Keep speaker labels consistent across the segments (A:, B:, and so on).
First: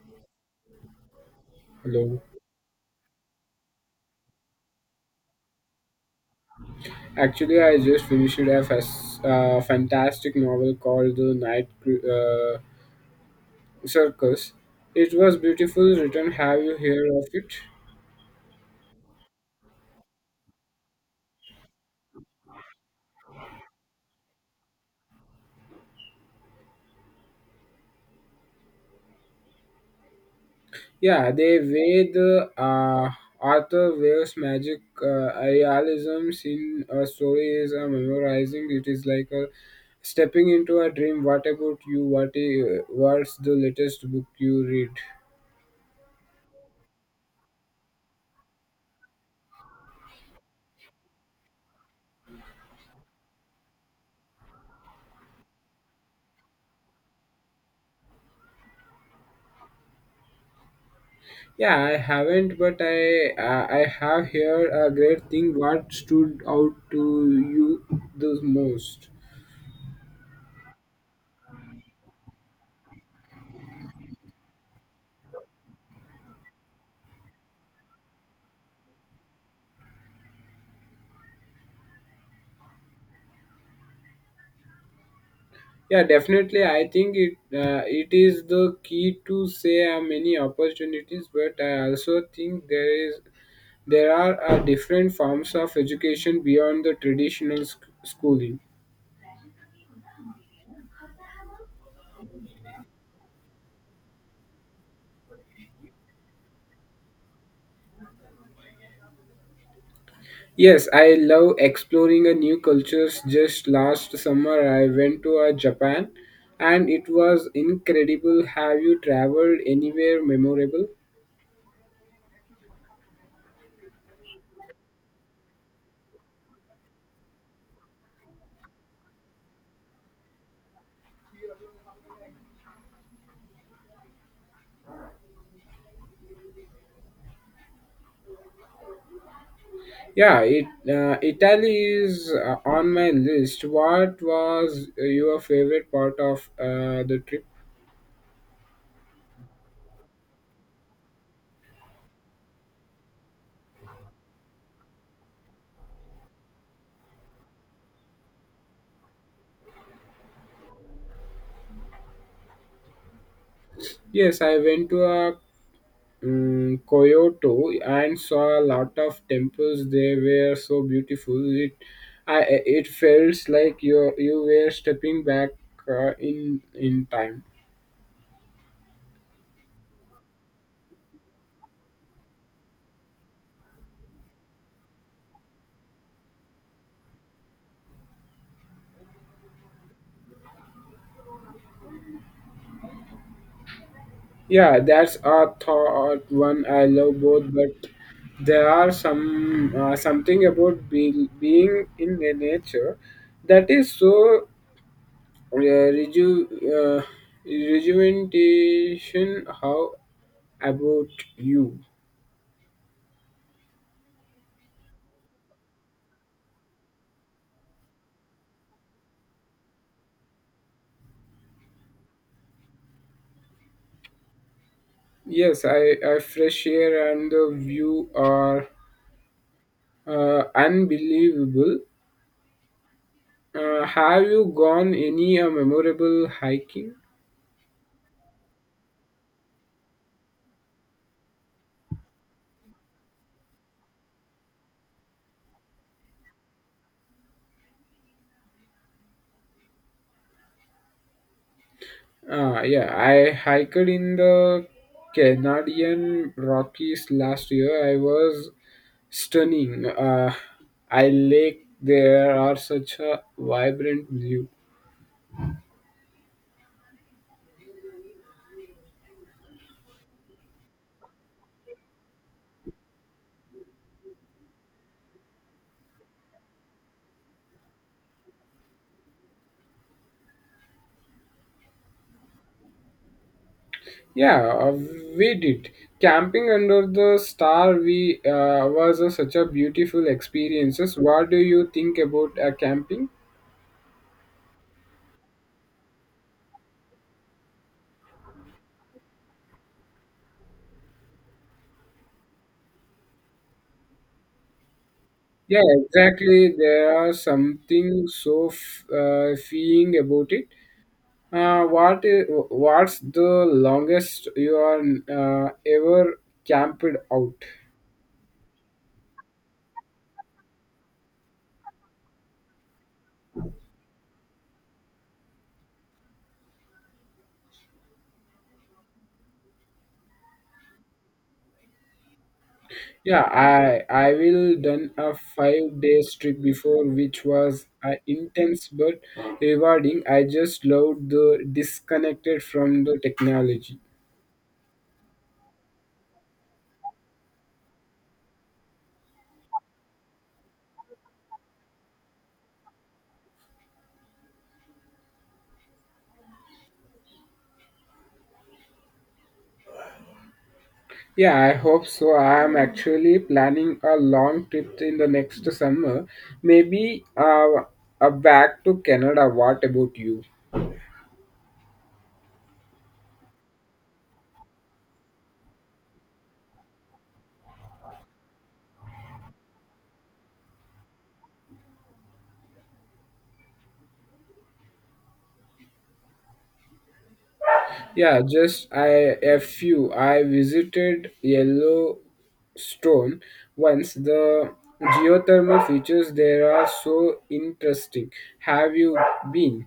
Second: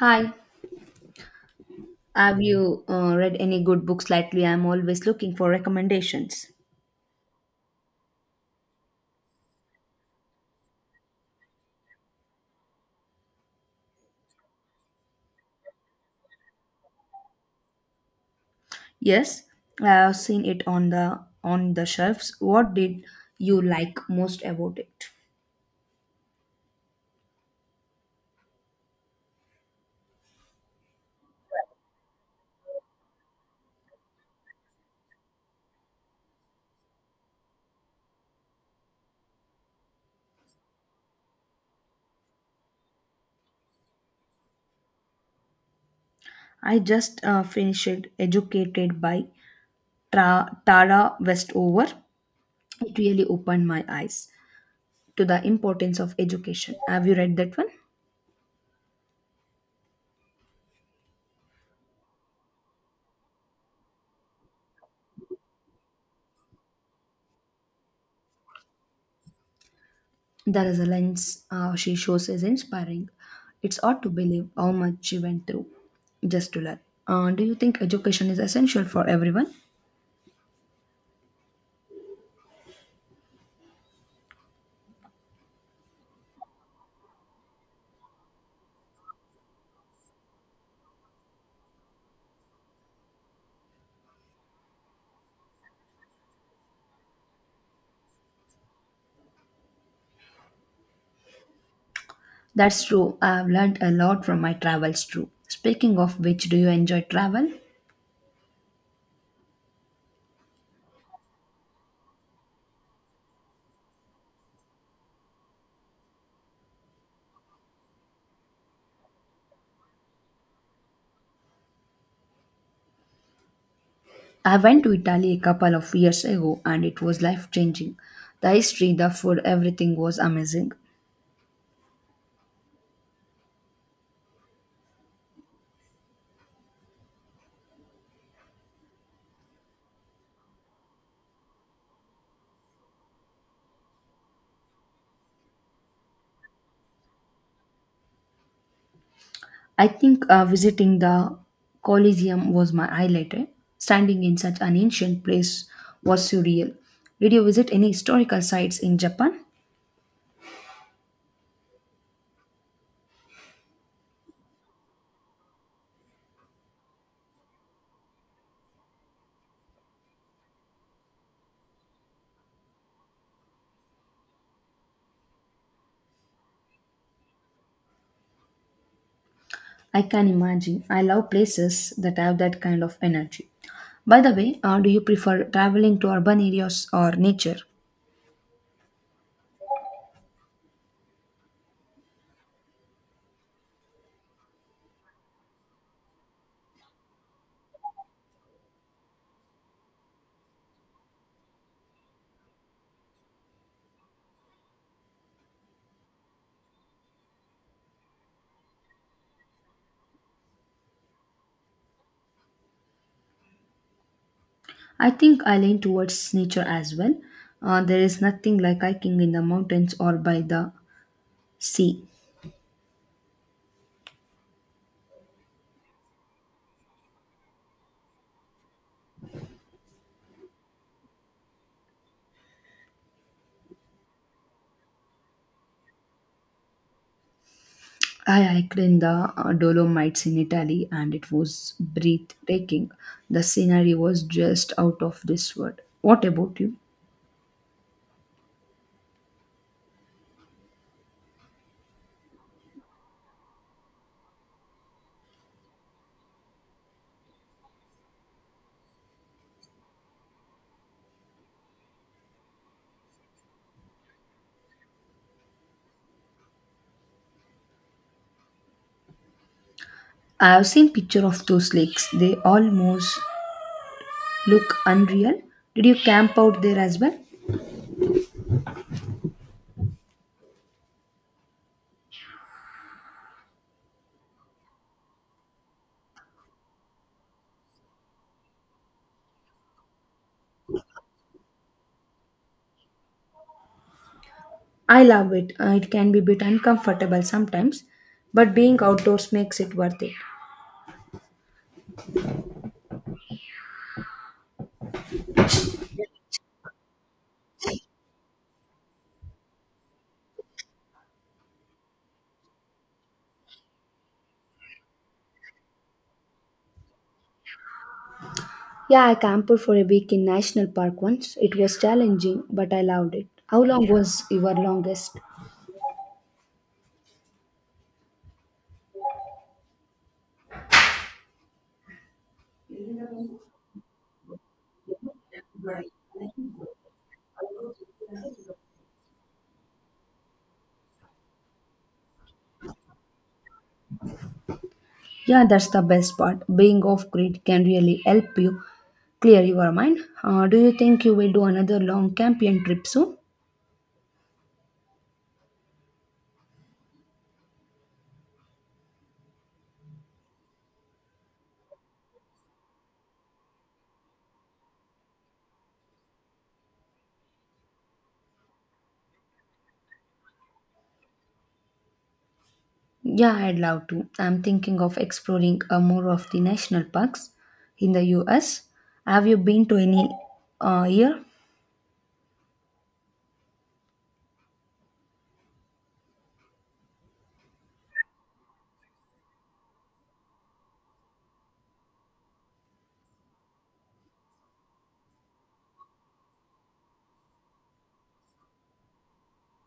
A: Hi,
B: Hello.
A: have you read any good books lately? I'm always looking for recommendations.
B: Actually, I just finished a fantastic novel called The Night Circus. It was beautiful written. Have you heard of it?
A: Yes, I have seen it on the shelves. What did you like most about it?
B: Yeah, they way the author weaves magic realism in a story is a memorizing. It is like a stepping into a dream. What about you? What's the latest book you read?
A: I just finished Educated by Tara Westover. It really opened my eyes to the importance of education. Have you read that one?
B: Yeah, I haven't, but I have heard a great thing. What stood out to you the most?
A: The resilience she shows is inspiring. It's hard to believe how much she went through just to learn. Do you think education is essential for everyone?
B: Yeah, definitely. I think it is the key to say many opportunities, but I also think there are different forms of education beyond the traditional schooling.
A: That's true. I've learned a lot from my travels too. Speaking of which, do you enjoy travel?
B: Yes, I love exploring a new cultures. Just last summer I went to Japan and it was incredible. Have you traveled anywhere memorable?
A: I went to Italy a couple of years ago and it was life changing. The history, the food, everything was amazing.
B: Yeah, it Italy is on my list. What was your favorite part of the trip?
A: I think visiting the Colosseum was my highlight. Eh? Standing in such an ancient place was surreal. Did you visit any historical sites in Japan?
B: Yes, I went to a Kyoto and saw a lot of temples. They were so beautiful. I, it felt like you were stepping back in time.
A: I can imagine. I love places that have that kind of energy. By the way, do you prefer traveling to urban areas or nature?
B: Yeah, that's a thought one I love both, but there are something about being in the nature that is so uh, reju, uh, rejuvenation. How about you?
A: I think I lean towards nature as well. There is nothing like hiking in the mountains or by the sea.
B: Yes, I fresh air and the view are unbelievable. Have you gone any memorable hiking?
A: I hiked in the Dolomites in Italy and it was breathtaking. The scenery was just out of this world. What about you?
B: Yeah, I hiked in the Canadian Rockies last year. I was stunning. I lake there are such a vibrant view.
A: I have seen picture of those lakes. They almost look unreal. Did you camp out there as well?
B: Yeah, we did. Camping under the star we was such a beautiful experiences. What do you think about camping?
A: I love it. It can be a bit uncomfortable sometimes, but being outdoors makes it worth it.
B: Yeah, exactly. There are something so freeing about it. What's the longest you are ever camped out?
A: Yeah, I camped for a week in national park once. It was challenging, but I loved it. How long was your longest?
B: Yeah, I will done a 5-day trip before, which was intense but rewarding. I just loved the disconnected from the technology.
A: Yeah, that's the best part. Being off grid can really help you clear your mind. Do you think you will do another long camping trip soon?
B: Yeah, I hope so. I am actually planning a long trip in the next summer, maybe back to Canada. What about you?
A: Yeah, I'd love to. I'm thinking of exploring more of the national parks in the US. Have you been to any year?
B: Yeah, just I a few. I visited Yellowstone once. The geothermal features there are so interesting. Have you been?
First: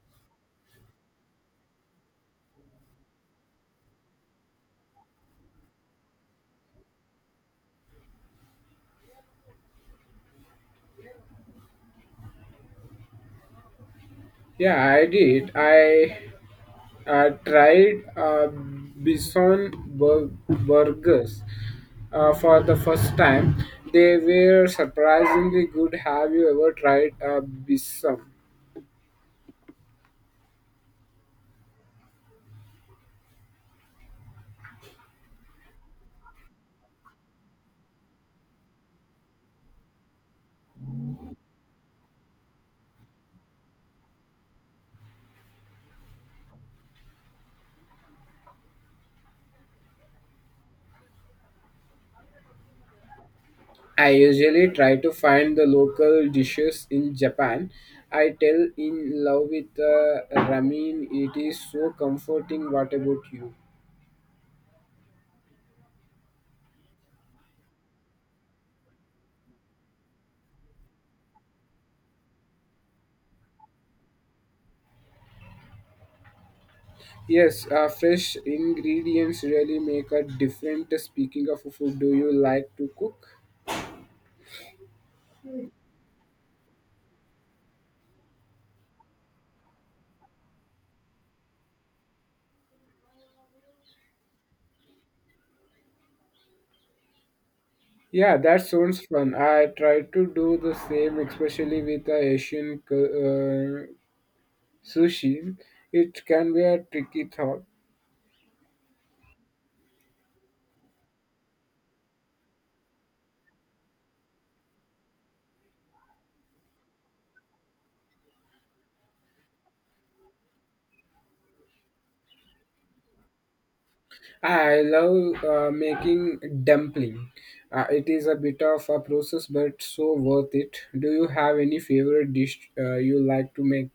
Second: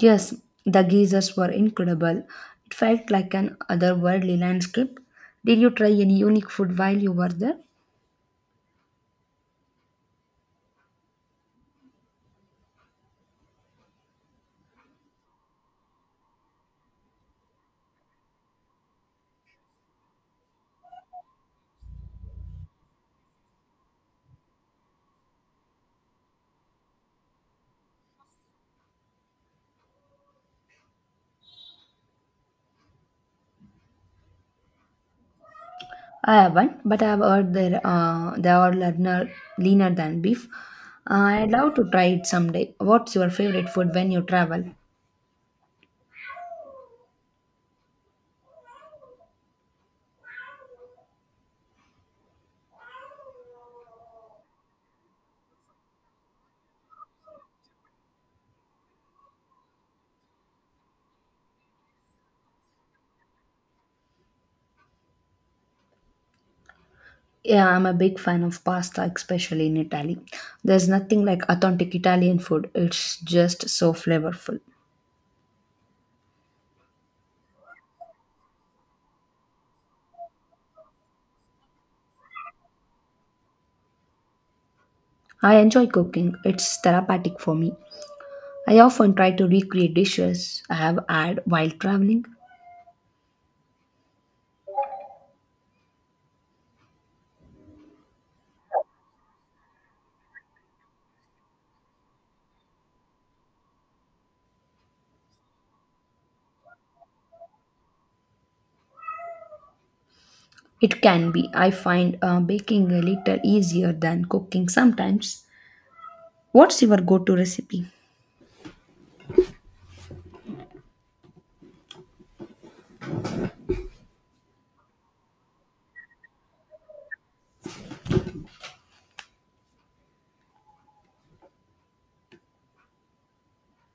A: Yes, the geysers were incredible. It felt like an otherworldly landscape. Did you try any unique food while you were there?
B: Yeah, I did. I tried bison burgers for the first time. They were surprisingly good. Have you ever tried a bison?
A: I haven't, but I've heard they are leaner than beef. I'd love to try it someday. What's your favorite food when you travel?
B: I usually try to find the local dishes in Japan. I tell in love with ramen. It is so comforting. What about you?
A: Yeah, I'm a big fan of pasta, especially in Italy. There's nothing like authentic Italian food. It's just so flavorful.
B: Yes, fresh ingredients really make a difference. Speaking of food, do you like to cook?
A: I enjoy cooking. It's therapeutic for me. I often try to recreate dishes I have had while traveling.
B: Yeah, that sounds fun. I try to do the same, especially with the Asian sushi. It can be a tricky thought.
A: It can be. I find baking a little easier than cooking sometimes. What's your go-to recipe?
B: I love making dumpling. It is a bit of a process, but so worth it. Do you have any favorite dish you like to make?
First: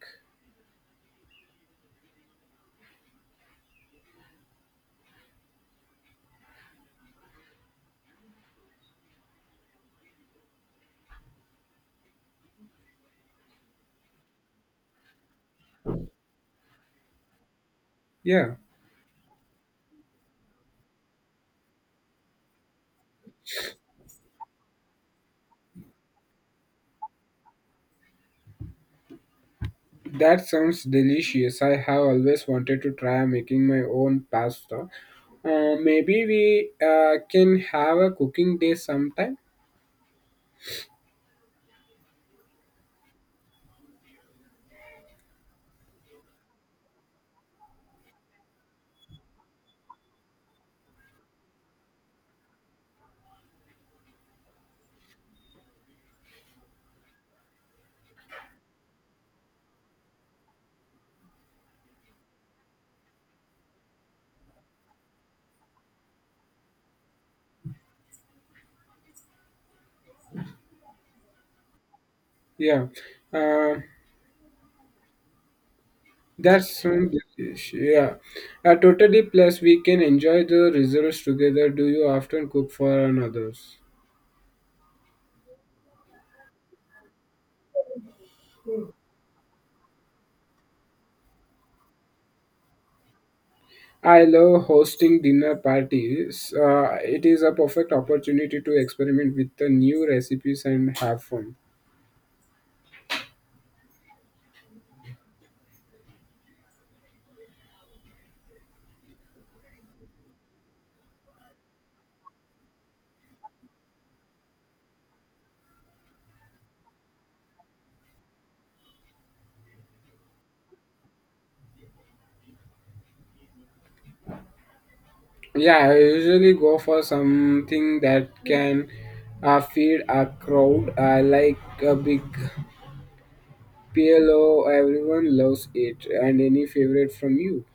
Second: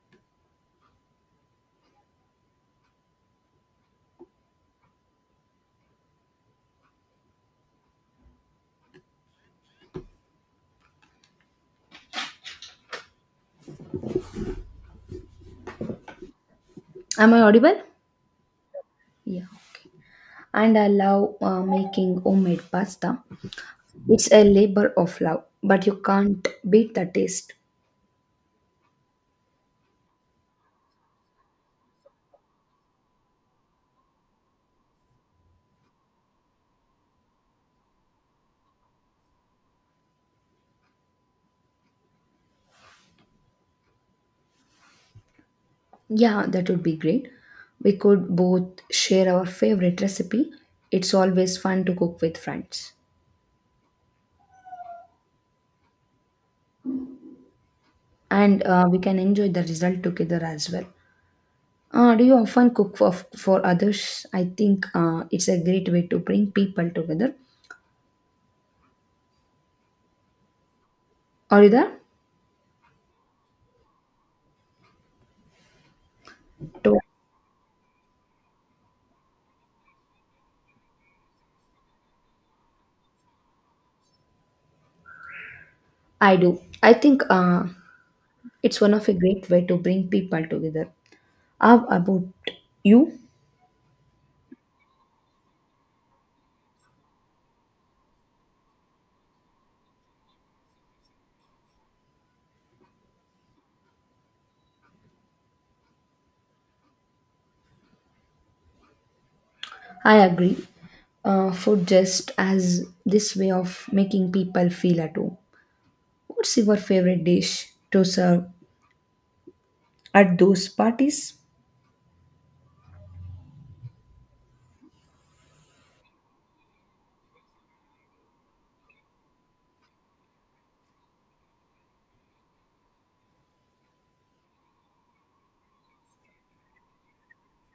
A: Am I audible?
B: Yeah,
A: Yeah. And I love making homemade pasta. It's a labor of love, but you can't beat the taste.
B: that sounds delicious. I have always wanted to try making my own pasta. Maybe we can have a cooking day sometime.
A: Yeah, that would be great. We could both share our favorite recipe. It's always fun to cook with friends. And we can enjoy the result together as well. Do you often cook for others? I think it's a great way to bring people together. Are you there?
B: Yeah, uh, that
A: To-
B: sounds delicious. Yeah, totally. Plus, we can enjoy the results together. Do you often cook for others?
A: I do. I think it's one of a great way to bring people together. How about you?
B: I love hosting dinner parties. It is a perfect opportunity to experiment with the new recipes and have fun.
A: I agree. Food just as this way of making people feel at home. What's your favorite dish to serve at those parties?
B: Yeah, I usually go for something that can feed a crowd. I like a big PLO. Everyone loves it. And any favorite from you?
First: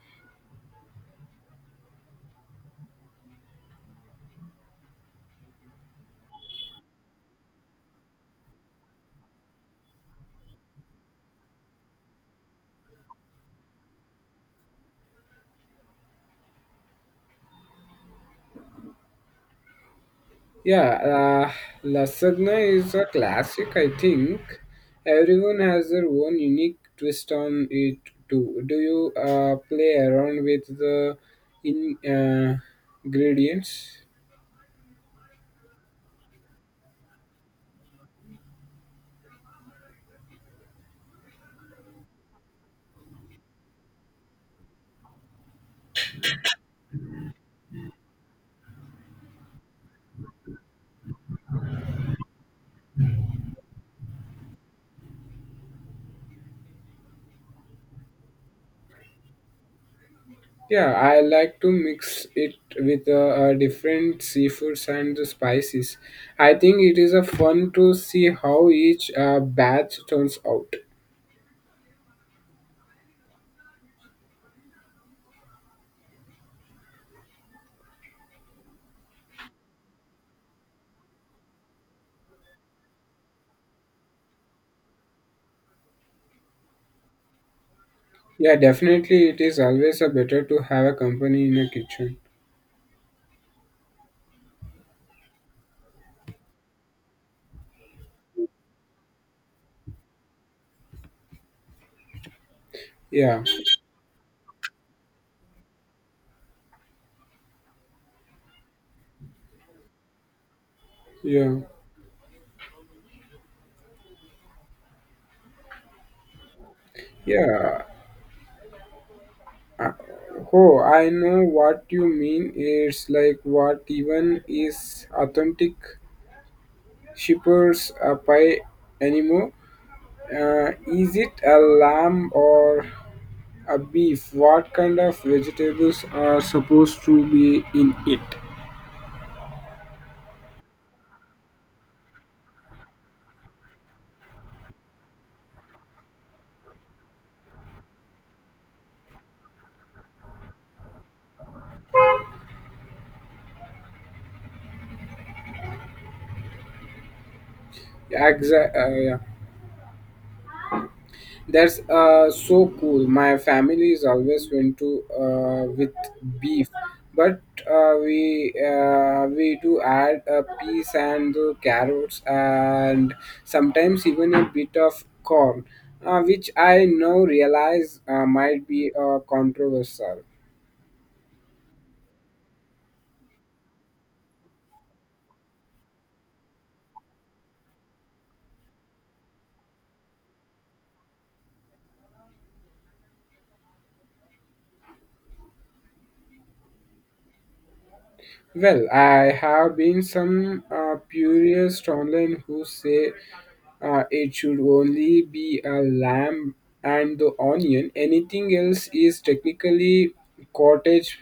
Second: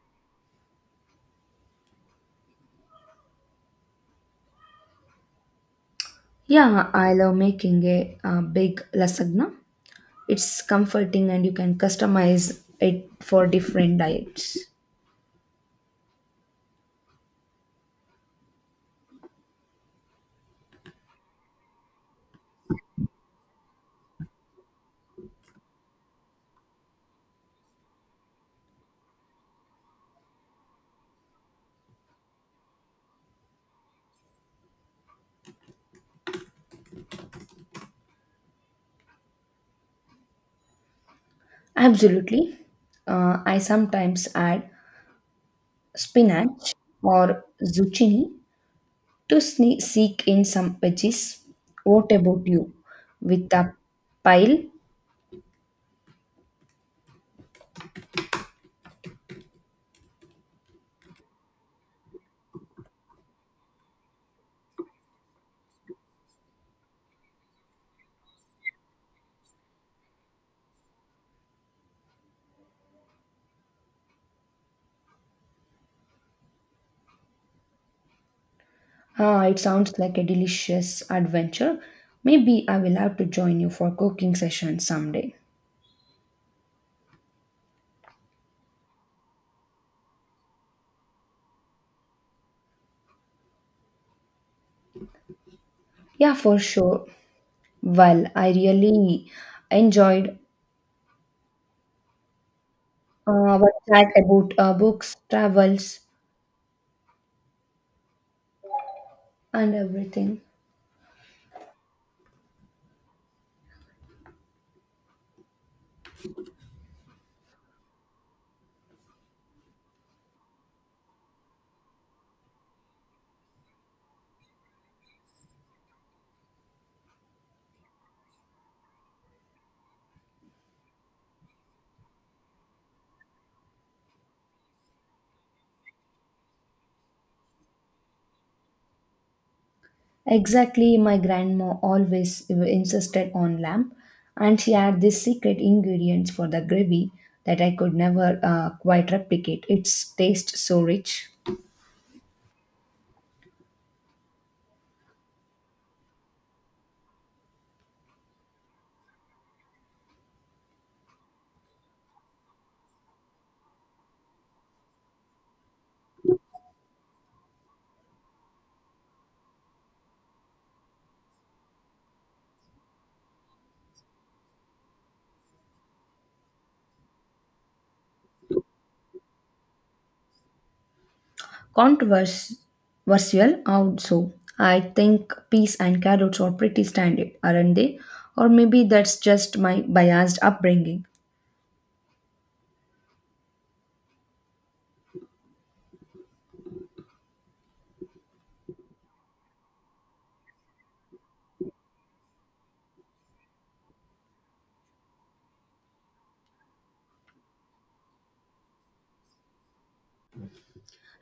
A: Yeah, I love making big lasagna. It's comforting and you can customize it for different diets.
B: Yeah, lasagna is a classic, I think. Everyone has their own unique twist on it too. Do you play around with the in, uh, ingredients?
A: Absolutely. I sometimes add spinach or zucchini to seek in some veggies. What about you? With a pile?
B: Yeah, I like to mix it with different seafoods and the spices. I think it is a fun to see how each batch turns out.
A: Ah, it sounds like a delicious adventure. Maybe I will have to join you for cooking session someday.
B: Yeah, definitely it is always a better to have a company in a kitchen.
A: Yeah, for sure. Well, I really enjoyed
B: Yeah,
A: our chat about books, travels, and everything.
B: yeah. Yeah. uh, Oh, I know what you mean. It's like what even is authentic shepherd's a pie anymore? Is it a lamb or a beef? What kind of vegetables are supposed to be in it?
A: Exactly, my grandma always insisted on lamb, and she had this secret ingredients for the gravy that I could never quite replicate. Its taste so rich,
B: Exactly. That's so cool. My family is always went to with beef, but we do add a peas and the carrots and sometimes even a bit of corn, which I now realize might be controversial.
A: controversial. Also, I think peas and carrots are pretty standard, aren't they? Or maybe that's just my biased upbringing.
B: Well, I have been some purists online who say it should only be a lamb and the onion. Anything else is technically cottage